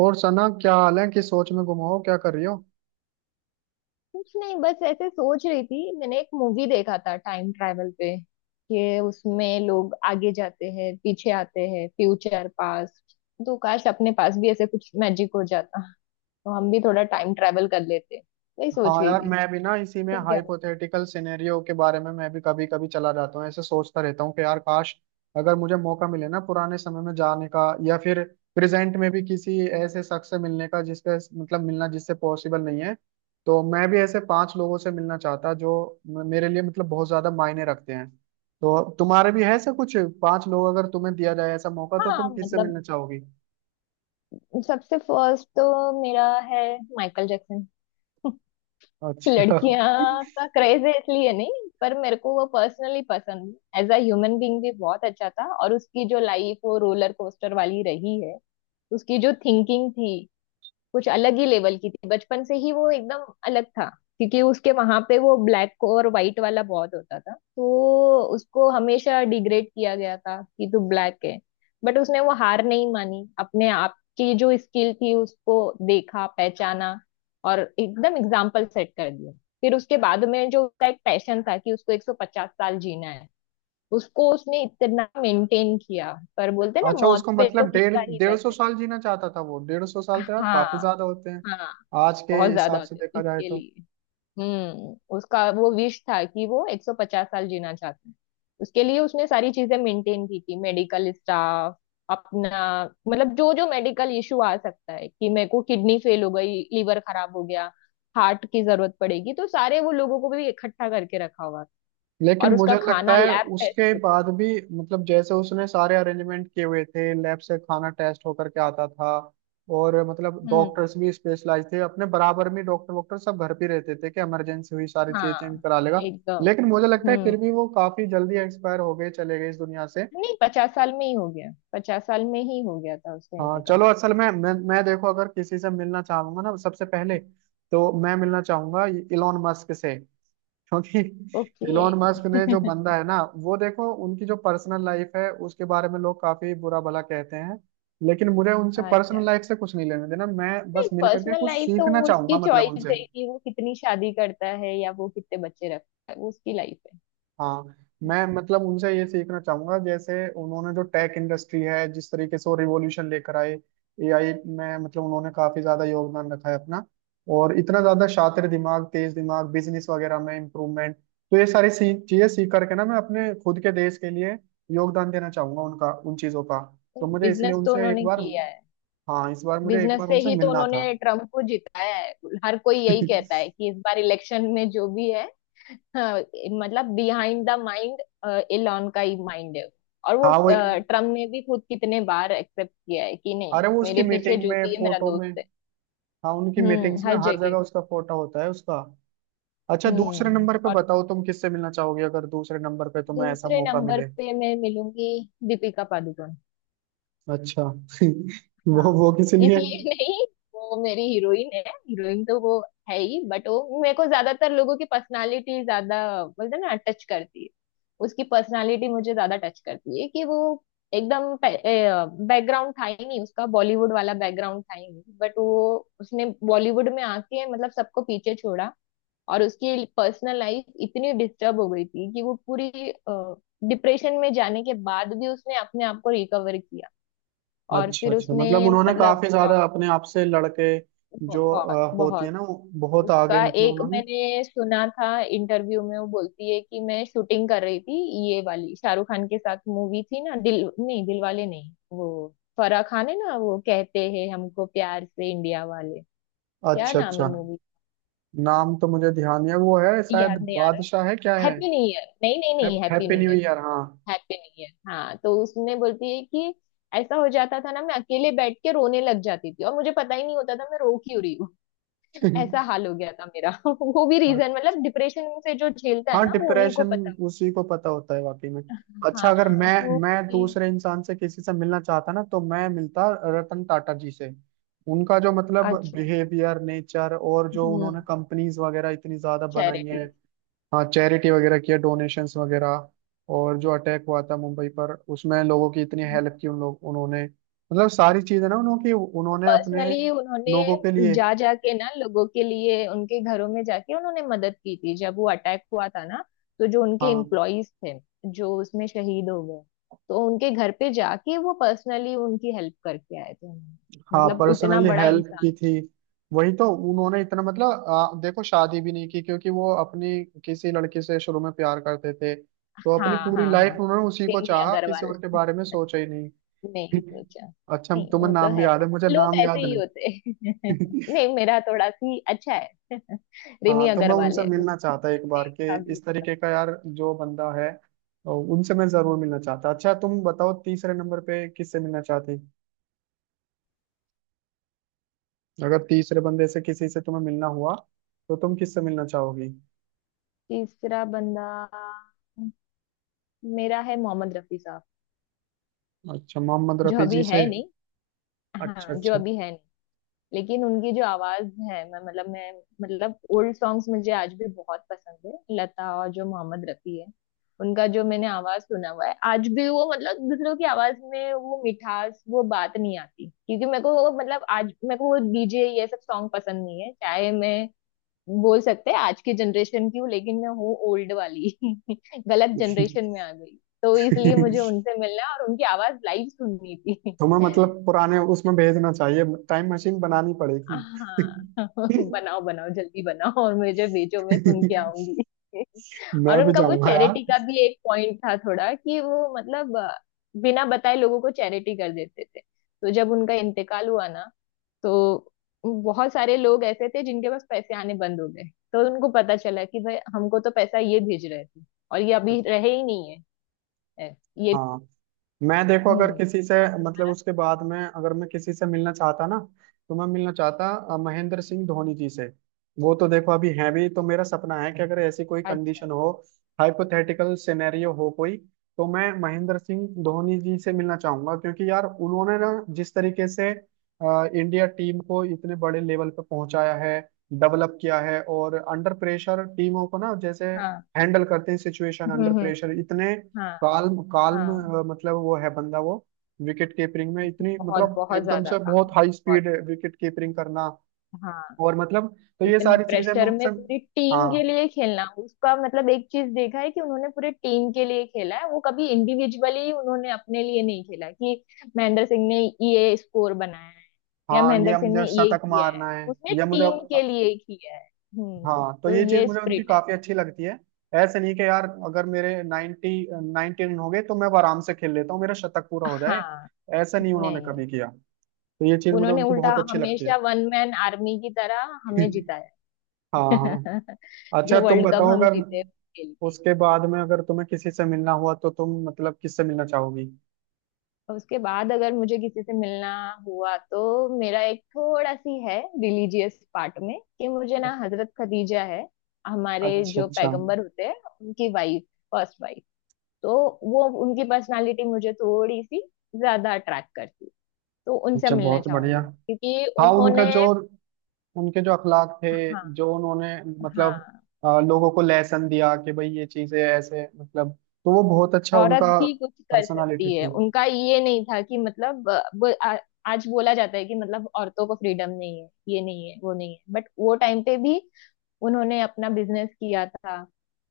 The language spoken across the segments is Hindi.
और सना क्या हाल है? किस सोच में गुम हो? क्या कर रही हो? कुछ नहीं। बस ऐसे सोच रही थी। मैंने एक मूवी देखा था टाइम ट्रैवल पे कि उसमें लोग आगे जाते हैं, पीछे आते हैं, फ्यूचर पास्ट। तो काश अपने पास भी ऐसे कुछ मैजिक हो जाता तो हम भी थोड़ा टाइम ट्रैवल कर लेते। वही सोच हाँ रही यार, थी। मैं भी ना इसी में तुम क्या बोल? हाइपोथेटिकल सिनेरियो के बारे में मैं भी कभी कभी चला जाता हूँ, ऐसे सोचता रहता हूँ कि यार काश अगर मुझे मौका मिले ना पुराने समय में जाने का, या फिर प्रेजेंट में भी किसी ऐसे शख्स से मिलने का जिसके मतलब मिलना जिससे पॉसिबल नहीं है। तो मैं भी ऐसे पांच लोगों से मिलना चाहता जो मेरे लिए मतलब बहुत ज्यादा मायने रखते हैं। तो तुम्हारे भी है ऐसा कुछ? पांच लोग अगर तुम्हें दिया जाए ऐसा मौका तो हाँ तुम किससे मतलब मिलना चाहोगी? सबसे फर्स्ट तो मेरा है माइकल जैक्सन। अच्छा। लड़कियां का क्रेज है इसलिए नहीं, पर मेरे को वो पर्सनली पसंद, एज अ ह्यूमन बीइंग भी बहुत अच्छा था, और उसकी जो लाइफ वो रोलर कोस्टर वाली रही है। उसकी जो थिंकिंग थी कुछ अलग ही लेवल की थी। बचपन से ही वो एकदम अलग था, क्योंकि उसके वहां पे वो ब्लैक और व्हाइट वाला बहुत होता था, तो उसको हमेशा डिग्रेड किया गया था कि तू ब्लैक है। बट उसने वो हार नहीं मानी, अपने आप की जो स्किल थी उसको देखा, पहचाना और एकदम एग्जाम्पल सेट कर दिया। फिर उसके बाद में जो उसका एक पैशन था कि उसको 150 साल जीना है। उसको उसने इतना मेंटेन किया, पर बोलते ना अच्छा, मौत उसको पे तो मतलब डेढ़ किसका ही डेढ़ बस सौ है। साल जीना चाहता था वो? डेढ़ सौ साल तो यार हाँ। काफी ज्यादा होते हैं। हाँ। आज के बहुत ज्यादा हिसाब से होते हैं, देखा जाए इसके तो। लिए। उसका वो विश था कि वो 150 साल जीना चाहते हैं। उसके लिए उसने सारी चीजें मेंटेन की थी। मेडिकल स्टाफ अपना, मतलब जो जो मेडिकल इशू आ सकता है कि मेरे को किडनी फेल हो गई, लीवर खराब हो गया, हार्ट की जरूरत पड़ेगी, तो सारे वो लोगों को भी इकट्ठा करके रखा हुआ था। लेकिन और मुझे उसका खाना लगता है लैब टेस्ट उसके होता। बाद भी मतलब जैसे उसने सारे अरेंजमेंट किए हुए थे, लैब से खाना टेस्ट होकर के आता था। और मतलब हम्म। डॉक्टर्स भी स्पेशलाइज थे, अपने बराबर में डॉक्टर वॉक्टर सब घर पे रहते थे कि इमरजेंसी हुई सारी चीजें चेंज हाँ। करा लेगा। एकदम। लेकिन मुझे लगता है फिर हम्म। भी वो काफी जल्दी एक्सपायर हो गए, चले गए इस दुनिया से। नहीं, पचास साल में ही हो गया, पचास साल में ही हो गया था उसका हाँ चलो, इंतकाल। असल में मैं देखो अगर किसी से मिलना चाहूंगा ना सबसे पहले, तो मैं मिलना चाहूंगा इलोन मस्क से, क्योंकि ओके। इलोन मस्क ने, जो बंदा है ना वो, देखो उनकी जो पर्सनल लाइफ है उसके बारे में लोग काफी बुरा भला कहते हैं, लेकिन मुझे उनसे पर्सनल अच्छा, लाइफ से कुछ नहीं लेना देना। मैं नहीं बस मिल करके पर्सनल कुछ लाइफ तो सीखना वो चाहूंगा उसकी मतलब चॉइस उनसे। है कि वो कितनी शादी करता है या वो कितने बच्चे रखता है, वो उसकी लाइफ है। हाँ, मैं मतलब उनसे ये सीखना चाहूंगा, जैसे उन्होंने जो टेक इंडस्ट्री है जिस तरीके से वो रिवॉल्यूशन लेकर आए, एआई में मतलब उन्होंने काफी ज्यादा योगदान रखा है अपना। और इतना ज्यादा शातिर दिमाग, तेज दिमाग, बिजनेस वगैरह में इम्प्रूवमेंट, तो ये सारी सी चीजें सीख करके ना मैं अपने खुद के देश के लिए योगदान देना चाहूंगा उनका, उन चीजों का। तो मुझे इसलिए बिजनेस तो उनसे एक उन्होंने बार, किया है। हाँ इस बार मुझे एक बिजनेस बार से उनसे ही तो मिलना था। उन्होंने ट्रम्प को जिताया है। हर कोई यही कहता है कि इस बार इलेक्शन में जो भी है, हाँ, मतलब बिहाइंड द माइंड एलॉन का ही माइंड है। और वो हाँ वो, ट्रम्प ने भी खुद कितने बार एक्सेप्ट किया है कि नहीं अरे वो उसकी मेरे पीछे मीटिंग जो में भी है मेरा फोटो में, दोस्त है। हाँ उनकी हम्म, मीटिंग्स में हर हर जगह जगह। उसका फोटो होता है, उसका। अच्छा, दूसरे नंबर पे और बताओ तुम किससे मिलना चाहोगे? अगर दूसरे नंबर पे तुम्हें ऐसा दूसरे मौका नंबर मिले। पे मैं मिलूंगी दीपिका पादुकोण। अच्छा। हाँ, वो किस लिए? इसलिए। नहीं, वो मेरी हीरोइन है। हीरोइन तो वो है ही, बट वो मेरे को ज्यादातर लोगों की पर्सनालिटी ज्यादा, बोलते हैं ना टच करती है, उसकी पर्सनालिटी मुझे ज्यादा टच करती है कि वो एकदम, बैकग्राउंड था ही नहीं उसका, बॉलीवुड वाला बैकग्राउंड था ही नहीं, बट वो उसने बॉलीवुड में आके मतलब सबको पीछे छोड़ा। और उसकी पर्सनल लाइफ इतनी डिस्टर्ब हो गई थी कि वो पूरी डिप्रेशन में जाने के बाद भी उसने अपने आप को रिकवर किया। और अच्छा फिर अच्छा, उसने मतलब उन्होंने मतलब काफी ज्यादा अपने आप से लड़के जो बहुत होती है बहुत। ना वो, बहुत आगे उसका मतलब एक उन्होंने। मैंने सुना था इंटरव्यू में, वो बोलती है कि मैं शूटिंग कर रही थी, ये वाली शाहरुख खान के साथ मूवी थी ना, दिल नहीं, दिलवाले नहीं, वो फराह खान है ना, वो कहते हैं हमको प्यार से इंडिया वाले। क्या अच्छा नाम है अच्छा। मूवी? नाम तो मुझे ध्यान नहीं है वो, है शायद याद नहीं आ रहा है। बादशाह है, क्या है? हैप्पी न्यू ईयर, नहीं नहीं नहीं happy happy new new year, year, हाँ। हैप्पी नहीं है। हाँ, तो उसने बोलती है कि ऐसा हो जाता था ना, मैं अकेले बैठ के रोने लग जाती थी और मुझे पता ही नहीं होता था मैं रो क्यों रही हूँ। ऐसा हाल हो गया था मेरा। वो भी रीजन, अच्छा। मतलब डिप्रेशन से जो झेलता है हाँ, ना वो उन्हीं को डिप्रेशन पता। उसी को पता होता है वाकई में। अच्छा, अगर हाँ मैं, तो मैं उसने-। दूसरे इंसान से किसी से मिलना चाहता ना, तो मैं मिलता रतन टाटा जी से। उनका जो मतलब अच्छा। बिहेवियर, नेचर, और जो हम्म, उन्होंने कंपनीज वगैरह इतनी ज्यादा बनाई चैरिटी। है। हाँ चैरिटी वगैरह किया, डोनेशंस वगैरह। और जो अटैक हुआ था मुंबई पर, उसमें लोगों की इतनी हेल्प की उन लोग, उन्होंने मतलब सारी चीजें ना उन्होंने उन्होंने अपने पर्सनली उन्होंने लोगों के लिए। जा जाके ना लोगों के लिए, उनके घरों में जाके उन्होंने मदद की थी जब वो अटैक हुआ था ना, तो जो उनके हाँ एम्प्लॉयज थे, जो उसमें शहीद हो गए, तो उनके घर पे जाके वो पर्सनली उनकी हेल्प करके आए थे उन्होंने। हाँ, मतलब उतना पर्सनली बड़ा हेल्प इंसान। की थी। वही तो। उन्होंने इतना मतलब देखो शादी भी नहीं की क्योंकि वो अपनी किसी लड़की से शुरू में प्यार करते थे, तो अपनी हाँ, पूरी हाँ, लाइफ हाँ। उन्होंने उसी को प्रेमी चाहा, किसी अग्रवाल। और के बारे में सोचा ही नहीं। नहीं सोचा, अच्छा, नहीं तुम्हें वो तो नाम भी है, याद है? मुझे लोग नाम ऐसे याद ही होते हैं। नहीं। नहीं मेरा थोड़ा सी अच्छा है। हाँ रिमी तो मैं अग्रवाल उनसे है वो। मिलना चाहता एक बार के, देखा भी। इस तरीके का यार जो बंदा है, तो उनसे मैं जरूर मिलना चाहता। अच्छा, तुम बताओ तीसरे नंबर पे किससे मिलना चाहती? अगर तीसरे बंदे से किसी से तुम्हें मिलना हुआ तो तुम किससे मिलना चाहोगी? तीसरा बंदा मेरा है मोहम्मद रफी साहब, अच्छा, मोहम्मद जो रफी जी अभी से। है नहीं। अच्छा हाँ, जो अच्छा। अभी है नहीं। लेकिन उनकी जो आवाज है, मैं मतलब ओल्ड सॉन्ग्स मुझे आज भी बहुत पसंद है, लता और जो मोहम्मद रफी है, उनका जो मैंने आवाज सुना हुआ है आज भी, वो मतलब दूसरों की आवाज में वो मिठास वो बात नहीं आती। क्योंकि मेरे को वो मतलब आज मेरे को वो डीजे ये सब सॉन्ग पसंद नहीं है, चाहे मैं बोल सकते हैं आज की जनरेशन की हूँ, लेकिन मैं हूँ ओल्ड वाली। गलत जनरेशन में आ गई। तो इसलिए मुझे उनसे मिलना और उनकी आवाज लाइव सुननी थी। तुम्हें मतलब पुराने उसमें भेजना चाहिए। टाइम मशीन बनानी पड़ेगी। हाँ बनाओ बनाओ, जल्दी बनाओ और मुझे भेजो, मैं सुन के आऊंगी। मैं और भी उनका वो जाऊंगा यार। चैरिटी का भी एक पॉइंट था थोड़ा कि वो मतलब बिना बताए लोगों को चैरिटी कर देते थे। तो जब उनका इंतकाल हुआ ना, तो बहुत सारे लोग ऐसे थे जिनके पास पैसे आने बंद हो गए, तो उनको पता चला कि भाई हमको तो पैसा ये भेज रहे थे, और ये अभी रहे ही नहीं है। ये। हाँ, मैं देखो हम्म, अगर किसी से और मतलब तुम्हारा? उसके बाद में अगर मैं किसी से मिलना चाहता ना, तो मैं मिलना चाहता महेंद्र सिंह धोनी जी से। वो तो देखो अभी हैं भी, तो मेरा सपना है कि अगर ऐसी कोई अच्छा। कंडीशन हो, हाइपोथेटिकल सिनेरियो हो कोई, तो मैं महेंद्र सिंह धोनी जी से मिलना चाहूंगा। क्योंकि यार उन्होंने ना, जिस तरीके से इंडिया टीम को इतने बड़े लेवल पे पहुंचाया है, डेवलप किया है, और अंडर प्रेशर टीमों को ना जैसे हाँ। हैंडल करते हैं, सिचुएशन हम्म, अंडर हम्म। प्रेशर इतने हाँ। काल्म काल्म, हाँ, मतलब वो है बंदा वो। विकेट कीपरिंग में इतनी बहुत मतलब बहुत एकदम ज्यादा से काम बहुत है, हाई बहुत। स्पीड विकेट कीपरिंग करना, हाँ, और मतलब, तो ये इतने सारी चीजें मैं प्रेशर में उनसे। पूरी टीम के हाँ लिए खेलना, उसका मतलब एक चीज देखा है कि उन्होंने पूरे टीम के लिए खेला है, वो कभी इंडिविजुअली उन्होंने अपने लिए नहीं खेला कि महेंद्र सिंह ने ये स्कोर बनाया है, या हाँ, महेंद्र ये सिंह मुझे ने ये शतक किया है, मारना है, उसने या मुझे। टीम के लिए किया है। हम्म, हाँ तो तो ये चीज ये मुझे उनकी स्प्रिट है। काफी अच्छी लगती है। ऐसे नहीं कि यार अगर मेरे 90 नाइनटी रन हो गए तो मैं अब आराम से खेल लेता हूँ, मेरा शतक पूरा हो जाए। हाँ, ऐसा नहीं उन्होंने नहीं कभी किया। तो ये चीज मुझे उन्होंने उनकी उल्टा बहुत अच्छी लगती है। हमेशा वन मैन आर्मी की तरह हमें जिताया। हाँ हाँ। अच्छा जो तुम वर्ल्ड कप बताओ, हम अगर जीते उसके लिए। उसके बाद में अगर तुम्हें किसी से मिलना हुआ तो तुम मतलब किससे मिलना चाहोगी? उसके बाद अगर मुझे किसी से मिलना हुआ, तो मेरा एक थोड़ा सी है रिलीजियस पार्ट में कि मुझे ना हजरत खदीजा है, हमारे अच्छा जो अच्छा। पैगंबर होते हैं उनकी वाइफ, फर्स्ट वाइफ, तो वो उनकी पर्सनालिटी मुझे थोड़ी सी ज्यादा अट्रैक्ट करती है। तो उनसे अच्छा मिलना बहुत बढ़िया। चाहूंगी क्योंकि हाँ उनका उन्होंने, जो, उनके जो अखलाक थे, हाँ जो उन्होंने मतलब हाँ, लोगों को लेसन दिया कि भाई ये चीजें ऐसे मतलब, तो वो बहुत अच्छा औरत उनका भी कुछ कर पर्सनालिटी सकती है, थी। उनका ये नहीं था कि मतलब आज बोला जाता है कि मतलब औरतों को फ्रीडम नहीं है, ये नहीं है, वो नहीं है, बट वो टाइम पे भी उन्होंने अपना बिजनेस किया था।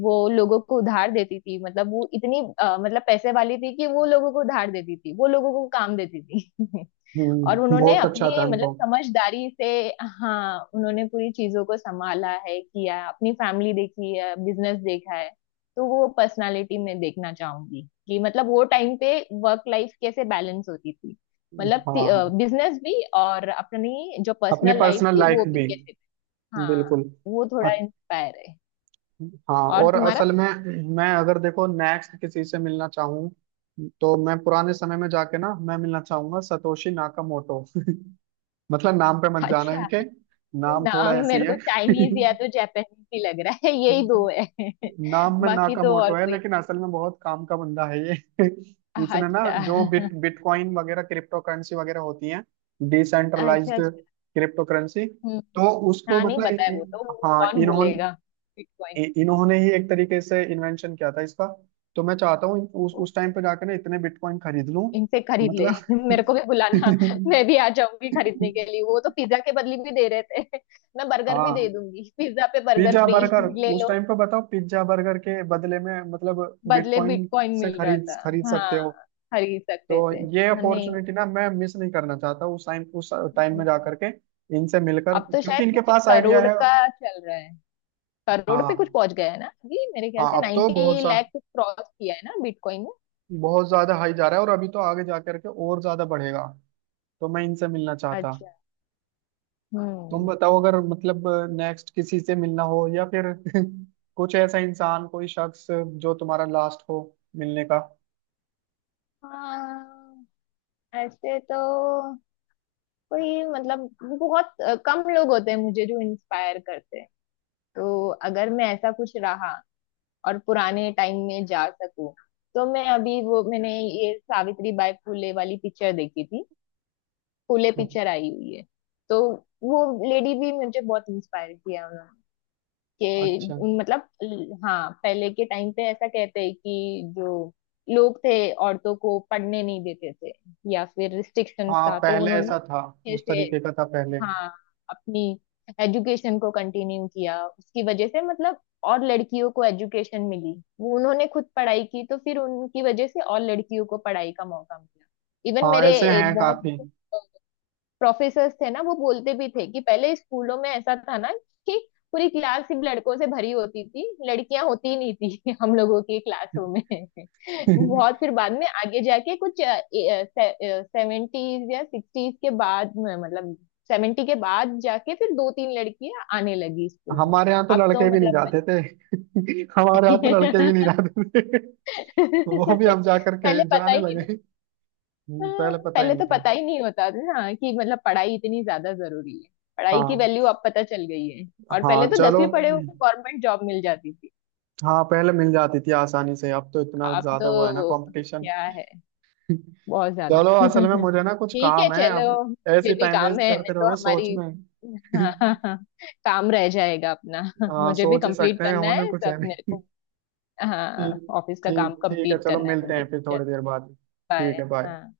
वो लोगों को उधार देती थी, मतलब वो इतनी मतलब पैसे वाली थी कि वो लोगों को उधार देती थी, वो लोगों को काम देती थी। और हम्म, उन्होंने बहुत अच्छा था अपने मतलब उनको। समझदारी से, हाँ उन्होंने पूरी चीजों को संभाला है, किया है, अपनी फैमिली देखी है, बिजनेस देखा है। तो वो पर्सनालिटी में देखना चाहूंगी कि मतलब वो टाइम पे वर्क लाइफ कैसे बैलेंस होती थी, मतलब हाँ हाँ, बिजनेस भी और अपनी जो अपनी पर्सनल लाइफ पर्सनल थी लाइफ वो भी भी। कैसे। हाँ बिल्कुल। वो थोड़ा इंस्पायर है। हाँ और और तुम्हारा? असल में मैं अगर देखो नेक्स्ट किसी से मिलना चाहूँ, तो मैं पुराने समय में जाके ना मैं मिलना चाहूंगा सतोशी नाकामोटो। मतलब नाम पे मत जाना अच्छा, इनके, नाम थोड़ा नाम ऐसे ही मेरे को है। चाइनीज या तो जापानीज ही लग रहा है, यही दो है। नाम में बाकी तो और नाकामोटो है कोई। लेकिन असल में बहुत काम का बंदा है ये। इसने ना जो अच्छा। बिटकॉइन वगैरह, क्रिप्टो करेंसी वगैरह होती है, अच्छा। डिसेंट्रलाइज्ड अच्छा। क्रिप्टो करेंसी, हम्म। तो उसको हाँ नहीं मतलब बताया वो तो, वो हाँ कौन बोलेगा। इन्होंने, बिटकॉइन इन्होंने ही एक तरीके से इन्वेंशन किया था इसका। तो मैं चाहता हूँ उस टाइम पे जाकर ना इतने बिटकॉइन खरीद लूं, इनसे खरीद ले। मतलब। मेरे को भी बुलाना, मैं भी आ जाऊंगी खरीदने के लिए, वो तो पिज्जा के बदले भी दे रहे थे। मैं बर्गर भी दे हाँ, दूंगी, पिज्जा पे बर्गर पिज्जा फ्री। बर्गर, ले उस लो। टाइम पे बताओ, पिज्जा बर्गर के बदले में मतलब बदले बिटकॉइन बिटकॉइन से मिल रहा खरीद था। खरीद हाँ सकते हो। खरीद सकते तो थे। ये नहीं। अपॉर्चुनिटी ना मैं मिस नहीं करना चाहता, उस टाइम में हम्म, जाकर के इनसे मिलकर, अब तो क्योंकि शायद इनके कुछ पास आइडिया करोड़ है। का चल रहा है, करोड़ पे कुछ हाँ पहुंच गया है ना, अभी मेरे ख्याल हाँ, से अब तो बहुत 90 सा, लाख कुछ क्रॉस किया है ना बिटकॉइन ने। बहुत ज्यादा हाई जा रहा है, और अभी तो आगे जा करके और ज्यादा बढ़ेगा। तो मैं इनसे मिलना चाहता। अच्छा। तुम हम्म। बताओ अगर मतलब नेक्स्ट किसी से मिलना हो, या फिर कुछ ऐसा इंसान, कोई शख्स जो तुम्हारा लास्ट हो मिलने का। हाँ। ऐसे तो कोई मतलब बहुत कम लोग होते हैं मुझे जो इंस्पायर करते हैं। तो अगर मैं ऐसा कुछ रहा और पुराने टाइम में जा सकूं, तो मैं अभी वो मैंने ये सावित्री बाई फुले वाली पिक्चर देखी थी, फूले पिक्चर आई हुई है, तो वो लेडी भी मुझे बहुत इंस्पायर किया उन्होंने। अच्छा। कि मतलब हाँ पहले के टाइम पे ऐसा कहते हैं कि जो लोग थे औरतों को पढ़ने नहीं देते थे, या फिर रिस्ट्रिक्शन हाँ था, तो पहले ऐसा था, उन्होंने उस ऐसे, तरीके का था पहले। हाँ अपनी एजुकेशन को कंटिन्यू किया, उसकी वजह से मतलब और लड़कियों को एजुकेशन मिली, वो उन्होंने खुद पढ़ाई की, तो फिर उनकी वजह से और लड़कियों को पढ़ाई का मौका मिला। इवन हाँ, मेरे ऐसे हैं बहुत काफी। प्रोफेसर थे ना, वो बोलते भी थे कि पहले स्कूलों में ऐसा था ना कि पूरी क्लास सिर्फ लड़कों से भरी होती थी, लड़कियां होती ही नहीं थी हम लोगों की क्लासों में। बहुत फिर बाद में आगे जाके कुछ सेवेंटीज या सिक्सटीज के बाद में, मतलब सेवेंटी के बाद जाके फिर दो तीन लड़कियां आने लगी स्कूल में। हमारे यहाँ तो अब तो लड़के भी नहीं मतलब जाते थे। हमारे यहाँ तो लड़के भी नहीं जाते थे। वो भी हम जा करके पहले पता जाने ही नहीं। लगे। हाँ, पहले पता ही पहले नहीं तो था। पता ही नहीं होता था ना कि मतलब पढ़ाई इतनी ज्यादा जरूरी है, पढ़ाई की हाँ। वैल्यू अब पता चल गई है। और हाँ पहले तो चलो, दसवीं पढ़े हो तो गवर्नमेंट जॉब मिल जाती थी। हाँ पहले मिल जाती थी आसानी से, अब तो इतना अब ज्यादा तो वो है ना कंपटीशन। क्या है, बहुत ज्यादा। चलो, असल में मुझे ना कुछ ठीक है काम है अब। चलो, मुझे ऐसे भी टाइम काम वेस्ट है, करते नहीं तो रहोगे सोच हमारी में। हाँ हाँ हाँ, काम रह जाएगा अपना। हाँ मुझे भी सोच ही कंप्लीट सकते हैं, करना होना है कुछ है सब मेरे नहीं। को, हाँ ठीक, ऑफिस का काम ठीक है कंप्लीट चलो, करना है मिलते मुझे। हैं फिर थोड़ी चलो, देर बाद। ठीक बाय। है, बाय। हाँ।